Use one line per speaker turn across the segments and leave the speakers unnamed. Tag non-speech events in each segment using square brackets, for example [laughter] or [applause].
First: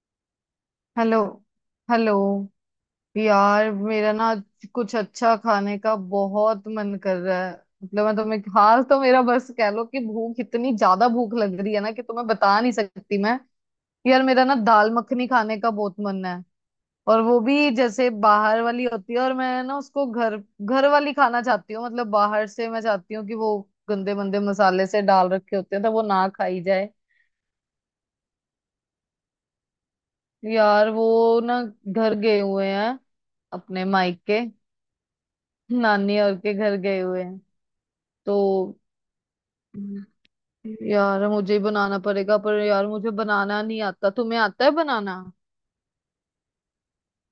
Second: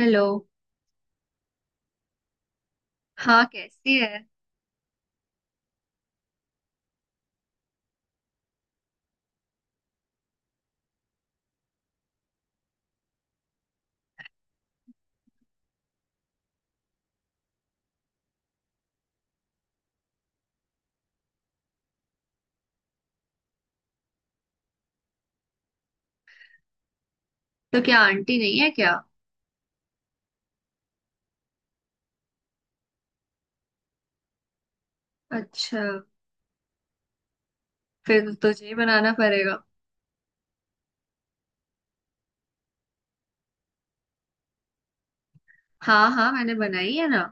Hello.
Hello. Hello.
हाँ,
यार
कैसी
मेरा
है?
ना आज कुछ अच्छा खाने का बहुत मन कर रहा है। मतलब मैं तुम्हें हाल तो मेरा बस कह लो कि भूख इतनी ज्यादा भूख लग रही है ना कि तुम्हें बता नहीं सकती मैं। यार मेरा ना दाल मखनी खाने का बहुत मन है। और वो भी जैसे बाहर वाली होती है, और मैं ना उसको घर घर वाली खाना चाहती हूँ। मतलब बाहर से मैं चाहती हूँ कि वो गंदे मंदे मसाले से डाल रखे होते हैं, तो वो ना खाई जाए।
तो क्या आंटी नहीं है क्या?
यार वो ना घर गए हुए हैं, अपने मायके।
अच्छा।
नानी और के घर गए हुए हैं।
फिर तो
तो
तुझे ही बनाना पड़ेगा।
यार मुझे ही बनाना पड़ेगा, पर यार मुझे बनाना नहीं आता। तुम्हें आता है बनाना?
हाँ हाँ, मैंने बनाई है ना।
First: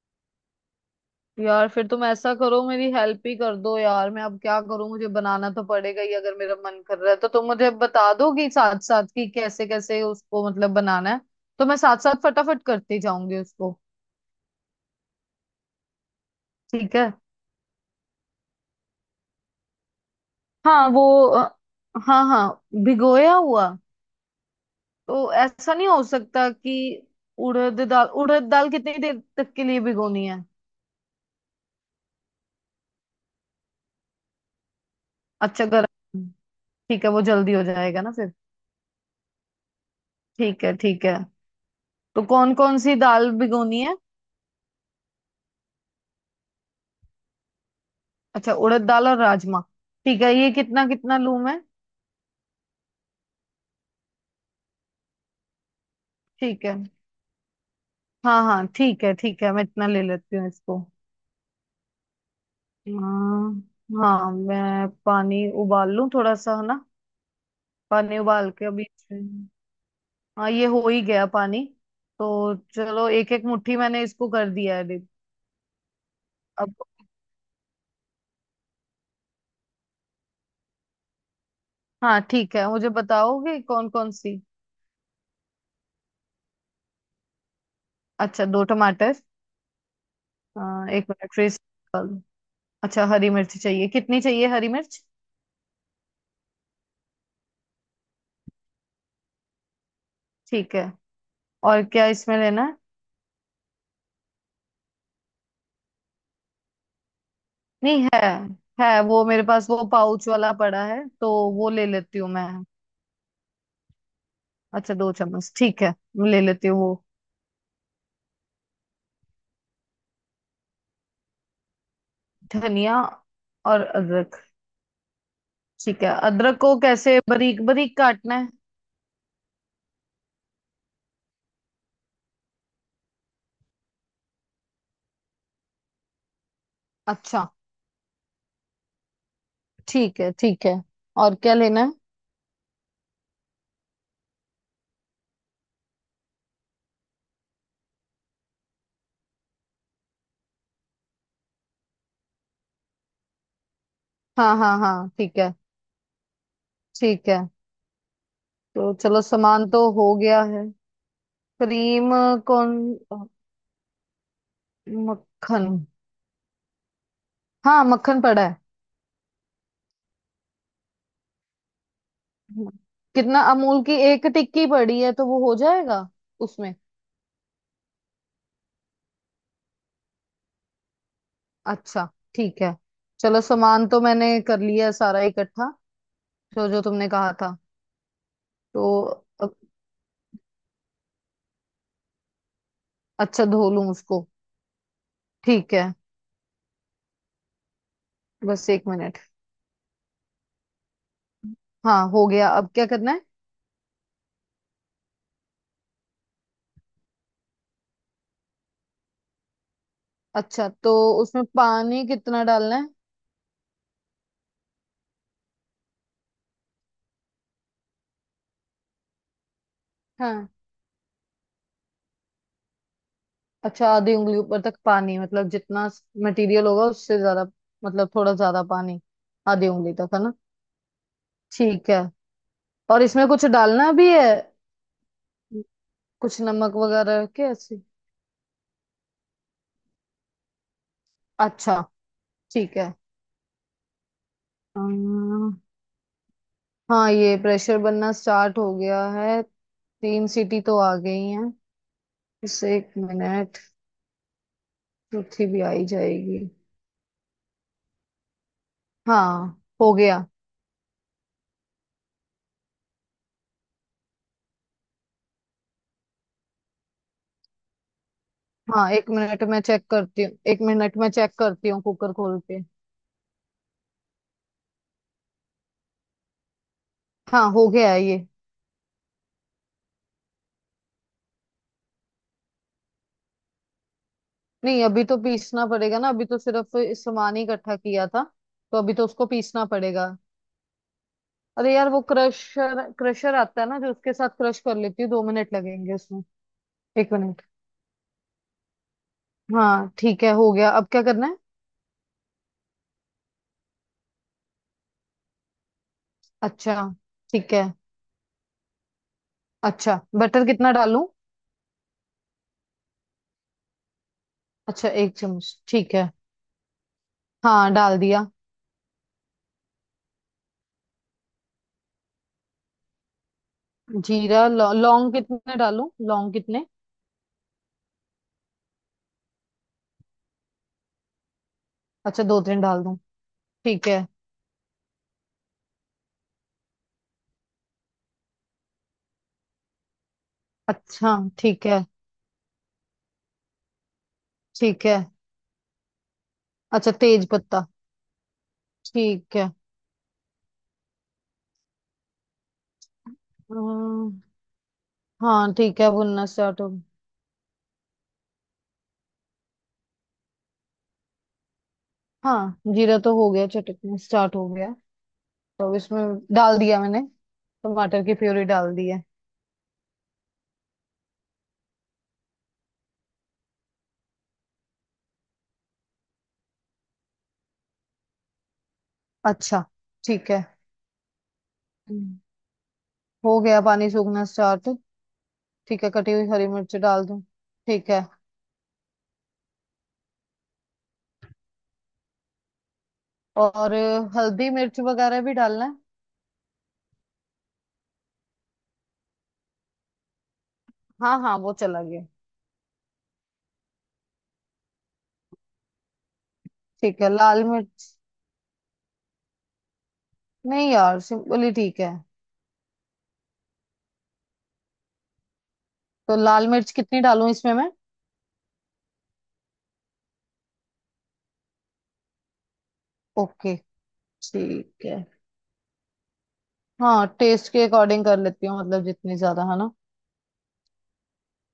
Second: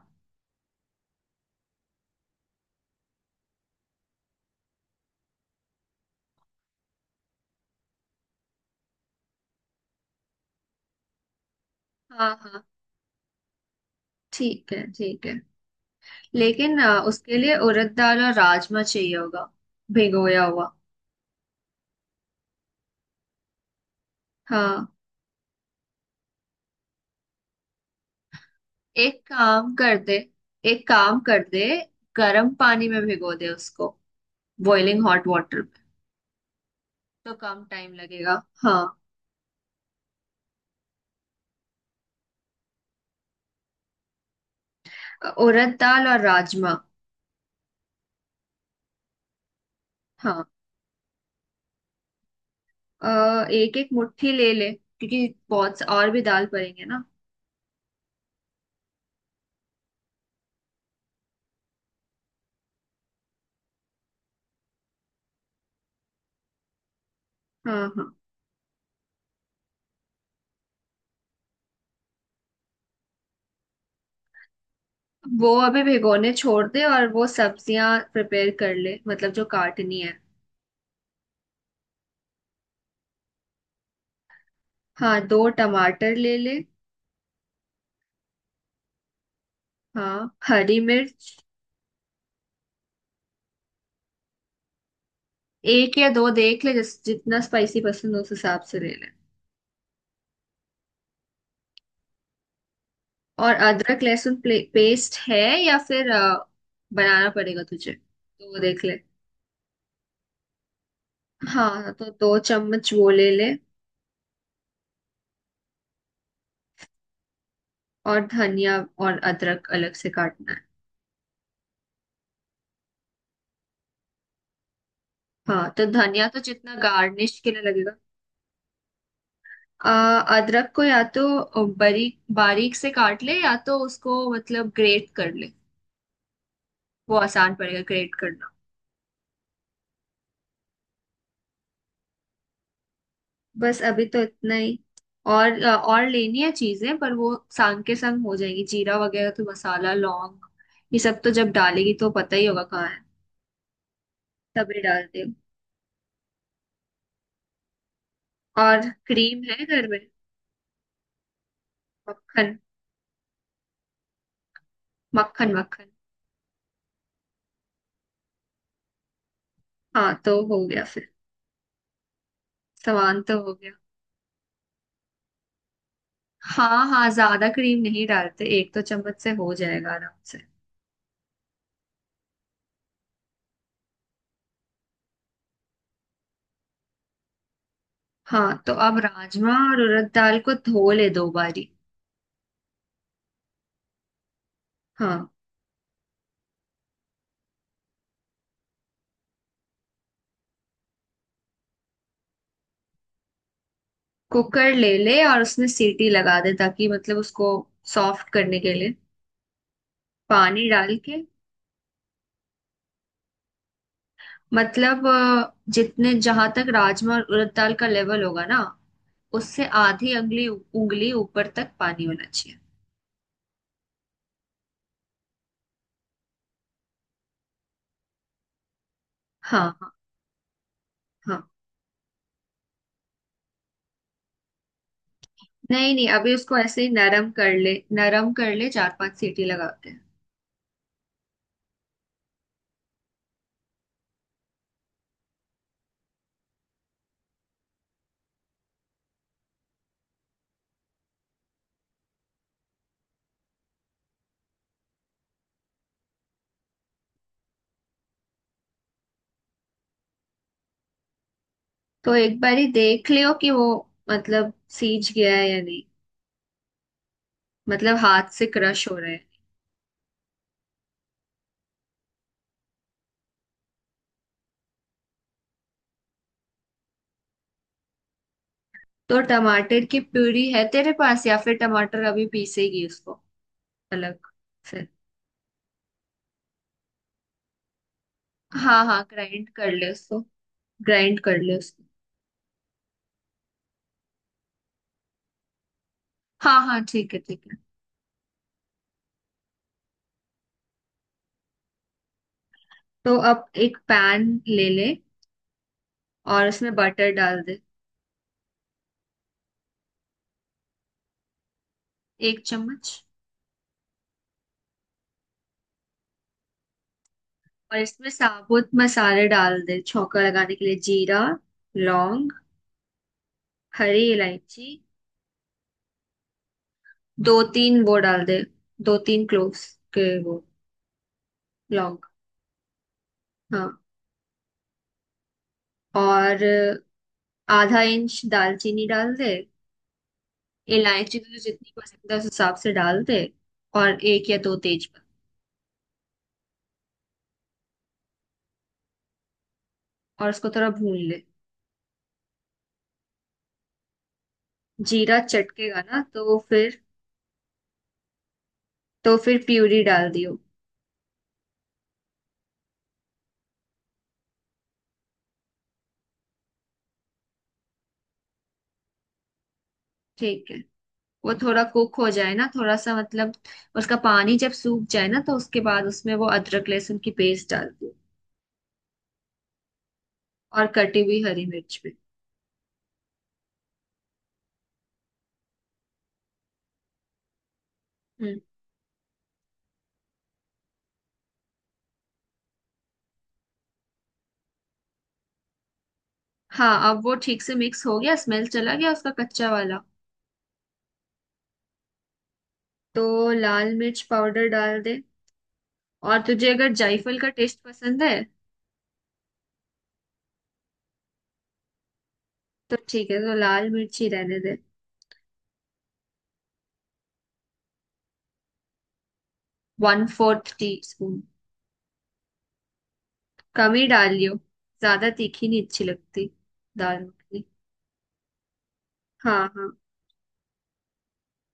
यार फिर तुम ऐसा करो, मेरी हेल्प ही कर दो। यार मैं अब क्या करूं, मुझे बनाना तो पड़ेगा ही अगर मेरा मन कर रहा है। तो तुम मुझे बता दोगी साथ साथ कि कैसे कैसे उसको मतलब बनाना है। तो मैं साथ साथ
हाँ
फटाफट
हाँ,
करती जाऊंगी उसको।
ठीक है ठीक है। लेकिन
ठीक है।
उसके लिए उड़द दाल और राजमा चाहिए होगा। भिगोया हुआ।
हाँ वो अ, हाँ हाँ, भिगोया हुआ।
हाँ।
तो ऐसा नहीं हो सकता कि उड़द दाल कितनी
एक
देर तक के
काम
लिए
कर दे,
भिगोनी है?
एक काम कर दे, गर्म पानी में भिगो दे उसको। बॉइलिंग हॉट वाटर
अच्छा
में।
गर्म। ठीक है, वो
तो
जल्दी हो
कम टाइम
जाएगा ना फिर।
लगेगा। हाँ।
ठीक है ठीक है। तो कौन कौन सी दाल भिगोनी है?
उड़द दाल और राजमा।
अच्छा, उड़द दाल और राजमा। ठीक है,
हाँ,
ये कितना कितना लूं मैं?
एक एक मुट्ठी ले ले क्योंकि और भी दाल
ठीक है।
पड़ेंगे ना।
हाँ हाँ ठीक है ठीक है, मैं इतना ले लेती हूँ इसको। हाँ हाँ, मैं पानी उबाल लूं थोड़ा सा, है ना?
हाँ हाँ।
पानी उबाल के अभी। हाँ, ये हो ही गया पानी। तो चलो, एक एक मुट्ठी मैंने इसको कर दिया है।
वो अभी भिगोने छोड़
अब
दे और वो सब्जियां प्रिपेयर कर ले, मतलब जो काटनी है।
हाँ ठीक है, मुझे बताओगे कौन कौन सी।
हाँ, दो टमाटर ले ले।
अच्छा, दो टमाटर।
हाँ,
अ,
हरी
एक मिनट
मिर्च।
फ्रीज कर लूं। अच्छा हरी मिर्च चाहिए, कितनी चाहिए हरी मिर्च?
एक या दो देख ले, जिस जितना स्पाइसी पसंद हो उस हिसाब से ले ले।
ठीक है। और क्या इसमें लेना है?
और अदरक लहसुन पेस्ट है या फिर बनाना पड़ेगा तुझे
नहीं है।
तो वो देख ले।
है वो मेरे पास, वो पाउच वाला पड़ा है, तो वो ले
हाँ तो
लेती हूँ
दो
मैं।
चम्मच वो ले ले।
अच्छा दो चम्मच, ठीक है मैं ले लेती हूँ वो।
और धनिया और अदरक अलग से काटना है।
धनिया और अदरक।
हाँ तो
ठीक है,
धनिया तो
अदरक
जितना
को कैसे
गार्निश के
बारीक
लिए लगेगा।
बारीक काटना है?
अदरक को या तो बारीक बारीक से काट ले, या तो उसको मतलब ग्रेट कर ले। वो
अच्छा।
आसान पड़ेगा ग्रेट करना।
ठीक है ठीक है। और क्या लेना है?
बस अभी तो इतना ही। और और लेनी है चीजें पर वो संग के संग हो जाएगी, जीरा वगैरह तो मसाला लौंग। ये सब तो जब डालेगी तो पता ही होगा कहाँ है।
हाँ हाँ
तभी डाल
हाँ
दे।
ठीक है ठीक है।
और
तो चलो,
क्रीम है
सामान तो
घर में?
हो गया है। क्रीम?
मक्खन।
कौन?
मक्खन
मक्खन?
मक्खन।
हाँ मक्खन पड़ा है।
हाँ तो हो गया फिर। सामान तो
कितना?
हो गया।
अमूल की एक टिक्की पड़ी है, तो वो हो जाएगा उसमें।
हाँ हाँ, ज्यादा क्रीम नहीं डालते, 1-2 चम्मच से हो जाएगा आराम से।
अच्छा, ठीक है। चलो, सामान तो मैंने कर लिया है सारा इकट्ठा, जो जो तुमने कहा था।
हाँ तो
तो
अब राजमा
अब-
और उड़द दाल को धो ले दो बारी।
अच्छा, धो लूं उसको।
हाँ,
ठीक है, बस एक मिनट। हाँ हो गया, अब क्या करना है?
कुकर ले ले और उसमें सीटी लगा दे ताकि, मतलब, उसको सॉफ्ट करने के लिए पानी
अच्छा, तो
डाल के।
उसमें पानी कितना डालना है?
मतलब जितने जहां तक राजमा और उड़द दाल का लेवल होगा ना, उससे आधी अंगली
हाँ
उंगली ऊपर तक पानी होना चाहिए।
अच्छा, आधी उंगली ऊपर तक पानी, मतलब जितना मटेरियल होगा उससे ज्यादा, मतलब थोड़ा ज्यादा पानी।
हाँ
आधी
हाँ
उंगली तक, है ना?
हाँ।
ठीक है। और इसमें कुछ डालना भी है?
नहीं नहीं, अभी
कुछ
उसको
नमक
ऐसे ही
वगैरह
नरम
के
कर ले,
ऐसे?
नरम कर ले, चार पांच सीटी लगा के।
अच्छा, ठीक है। अम्म, हाँ ये प्रेशर बनना स्टार्ट हो गया है। तीन सीटी तो आ गई हैं, बस एक मिनट, चौथी भी आई जाएगी। हाँ, हो गया।
तो एक बारी देख लियो कि वो, मतलब, सीज गया है या नहीं। मतलब हाथ से क्रश
हाँ,
हो
एक
रहा है।
मिनट में चेक करती हूँ, एक मिनट में चेक करती हूँ कुकर खोल के। हाँ, हो गया है ये।
तो टमाटर की प्यूरी है तेरे पास या फिर टमाटर अभी पीसेगी उसको अलग
नहीं,
से?
अभी तो पीसना पड़ेगा ना, अभी तो सिर्फ सामान ही इकट्ठा किया था। तो
हाँ
अभी
हाँ,
तो उसको
ग्राइंड
पीसना
कर ले
पड़ेगा।
उसको। ग्राइंड कर ले
अरे
उसको।
यार, वो क्रशर क्रशर आता है ना, जो उसके साथ क्रश कर लेती हूँ, दो मिनट लगेंगे उसमें।
हाँ हाँ,
एक
ठीक है
मिनट।
ठीक है।
हाँ ठीक है, हो गया, अब क्या करना है?
तो अब एक पैन ले ले और उसमें
अच्छा,
बटर डाल
ठीक
दे।
है। अच्छा बटर कितना डालूं?
1 चम्मच।
अच्छा एक चम्मच, ठीक है। हाँ
और
डाल
इसमें
दिया।
साबुत मसाले डाल दे छौंका लगाने के लिए। जीरा, लौंग, हरी
जीरा लौ,
इलायची।
लौंग कितने डालूं, लौंग कितने?
दो तीन वो डाल दे, दो तीन क्लोव्स के वो लॉन्ग।
अच्छा दो तीन डाल दूं,
हाँ।
ठीक है।
और आधा इंच दालचीनी डाल दे।
अच्छा,
इलायची तुझे
ठीक
जितनी
है
पसंद है उस हिसाब से डाल दे। और एक या दो
ठीक है।
तेजपत्ता।
अच्छा तेज पत्ता, ठीक है।
और उसको थोड़ा भून ले।
अम,
जीरा
हाँ
चटकेगा
ठीक है,
ना,
भुनना
तो
स्टार्ट हो।
फिर तो फिर प्यूरी डाल दियो।
हाँ, जीरा तो हो गया चटकना स्टार्ट हो गया। तो अब इसमें डाल दिया मैंने, टमाटर की प्योरी डाल दी है।
ठीक है, वो थोड़ा कुक हो जाए ना, थोड़ा सा मतलब उसका पानी जब सूख जाए ना, तो उसके बाद उसमें वो अदरक लहसुन की पेस्ट डाल दो।
अच्छा ठीक है।
और कटी हुई हरी मिर्च
हम्म, हो गया, पानी सूखना स्टार्ट। ठीक है, कटी हुई हरी मिर्च डाल दूं, ठीक है।
भी।
और हल्दी मिर्च वगैरह भी डालना है?
हाँ, अब वो ठीक से मिक्स हो गया, स्मेल चला गया उसका कच्चा वाला।
हाँ हाँ, वो चला गया।
तो लाल मिर्च पाउडर डाल दे। और तुझे अगर
ठीक है,
जायफल का
लाल
टेस्ट
मिर्च।
पसंद है
नहीं यार, सिंपली ठीक है।
तो ठीक है, तो लाल मिर्च ही रहने दे।
तो लाल मिर्च कितनी डालूं इसमें मैं?
1/4 टी स्पून।
ओके,
कम ही डाल लियो।
ठीक है।
ज्यादा तीखी नहीं अच्छी लगती दाल
हाँ,
मखनी।
टेस्ट के अकॉर्डिंग कर लेती हूँ, मतलब जितनी
हाँ
ज्यादा है
हाँ।
ना।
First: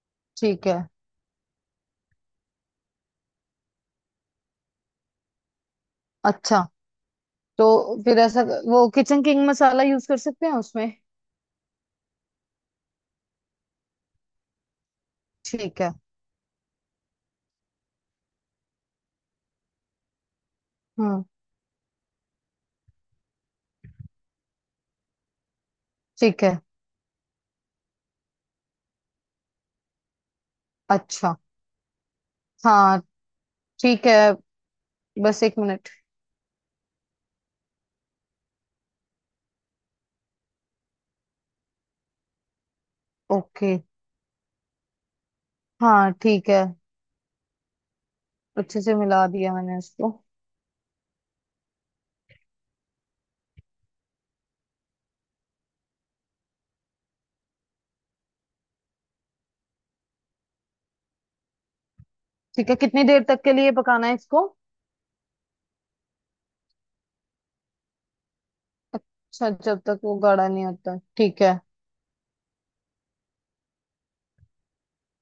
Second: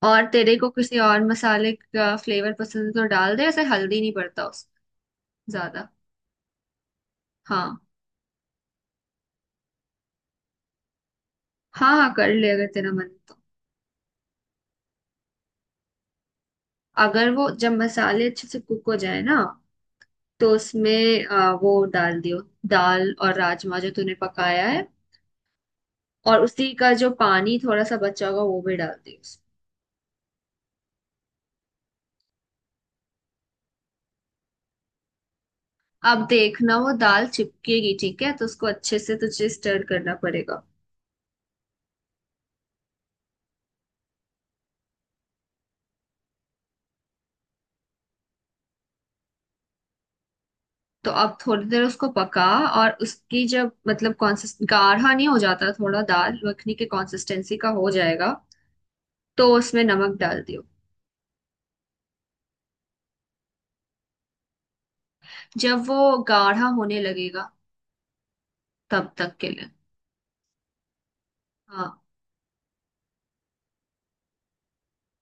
और तेरे
ठीक
को
है।
किसी और मसाले का फ्लेवर पसंद है तो डाल दे। ऐसे हल्दी नहीं पड़ता उस ज्यादा।
अच्छा, तो
हाँ
फिर ऐसा वो किचन किंग मसाला यूज कर सकते हैं उसमें?
हाँ हाँ, कर ले अगर तेरा मन है तो।
ठीक है।
अगर वो जब मसाले अच्छे से कुक हो जाए ना, तो उसमें
हम्म।
वो डाल दियो। दाल और राजमा जो तूने पकाया है। और
ठीक है।
उसी का जो पानी थोड़ा सा बचा होगा वो भी डाल दियो उसमें।
अच्छा। हाँ ठीक है, बस एक मिनट।
अब देखना, वो दाल चिपकेगी, ठीक है तो उसको अच्छे से तुझे स्टर करना पड़ेगा।
ओके। हाँ ठीक है, अच्छे से मिला दिया मैंने इसको।
तो अब थोड़ी देर उसको पका। और उसकी जब, मतलब, कॉन्सिस्ट गाढ़ा नहीं हो जाता, थोड़ा दाल मखनी के कंसिस्टेंसी का हो जाएगा। तो उसमें नमक डाल दियो।
ठीक है, कितनी देर तक के लिए पकाना है इसको?
जब वो गाढ़ा होने लगेगा, तब तक के
अच्छा,
लिए।
जब तक वो गाढ़ा नहीं होता, ठीक है।
हाँ।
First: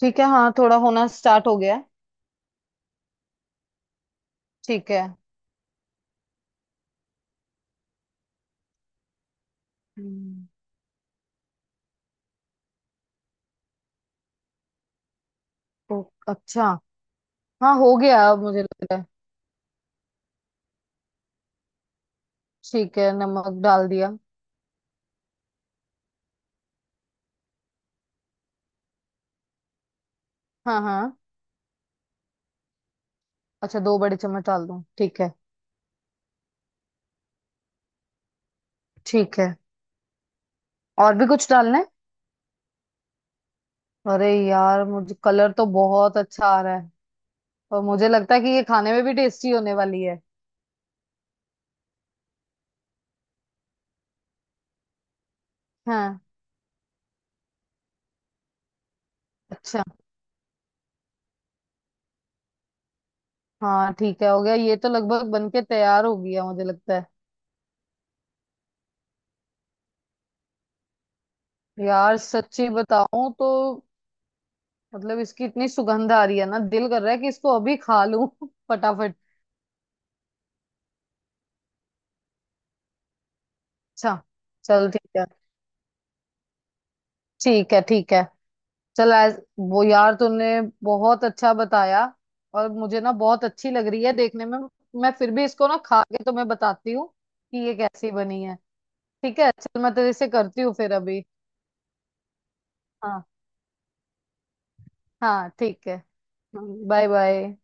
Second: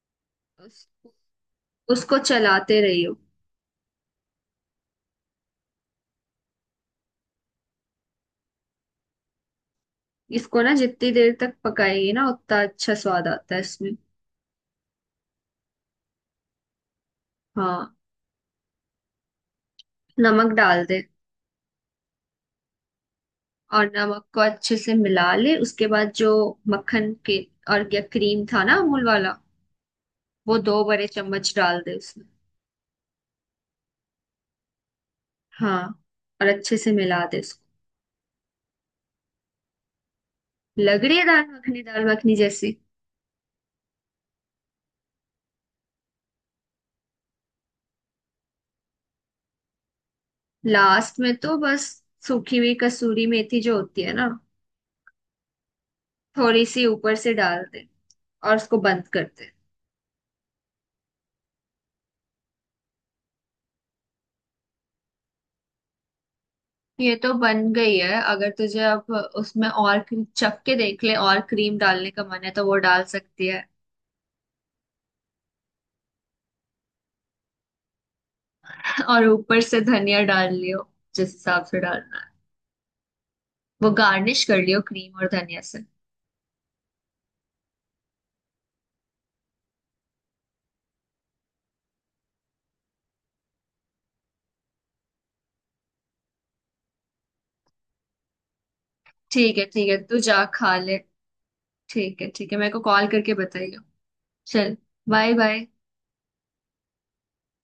ठीक है, हाँ
उस,
थोड़ा होना स्टार्ट हो गया है।
उसको चलाते रहियो।
ठीक है। हम्म,
इसको ना जितनी देर तक पकाएंगे ना उतना अच्छा स्वाद आता है इसमें।
ओ, अच्छा। हाँ
हाँ,
हो गया, अब मुझे लग रहा है।
नमक डाल दे।
ठीक है, नमक
और
डाल दिया।
नमक को अच्छे से मिला ले, उसके बाद जो मक्खन के और या क्रीम था ना अमूल वाला, वो
हाँ
दो बड़े
हाँ।
चम्मच डाल दे उसमें।
अच्छा दो बड़े चम्मच डाल दूं, ठीक है।
हाँ। और अच्छे से मिला दे उसको।
ठीक है।
लग
और
रही है
भी
दाल
कुछ डालना
मखनी,
है?
दाल मखनी जैसी।
अरे यार, मुझे कलर तो बहुत अच्छा आ रहा है, और मुझे लगता है कि ये खाने में भी टेस्टी होने वाली है।
लास्ट में तो बस सूखी हुई कसूरी मेथी जो होती है ना,
हाँ।
थोड़ी सी ऊपर से डाल दे, और उसको बंद कर दे।
अच्छा। हाँ ठीक है, हो गया, ये तो लगभग बन के तैयार हो गया मुझे लगता है।
ये तो बन गई है। अगर तुझे अब उसमें और चख के देख ले और क्रीम डालने
यार
का मन है तो
सच्ची
वो डाल
बताऊं
सकती
तो
है।
मतलब इसकी इतनी सुगंध आ रही है ना, दिल कर रहा है कि इसको अभी खा लूं [laughs] फटाफट।
और ऊपर से धनिया डाल लियो जिस हिसाब से डालना है, वो
अच्छा,
गार्निश कर लियो
चल ठीक
क्रीम
है।
और धनिया से।
ठीक है ठीक है। चल आज वो यार तूने बहुत अच्छा बताया, और मुझे ना बहुत अच्छी लग रही है देखने में। मैं फिर भी इसको ना खा के तुम्हें बताती हूँ कि ये कैसी बनी है। ठीक है,
ठीक है
चल
ठीक
मैं
है,
तेरे
तू
से
जा
करती हूँ
खा
फिर
ले।
अभी।
ठीक है ठीक है, मेरे को कॉल
हाँ
करके बताइयो। चल, बाय
हाँ
बाय।
ठीक है। Bye bye.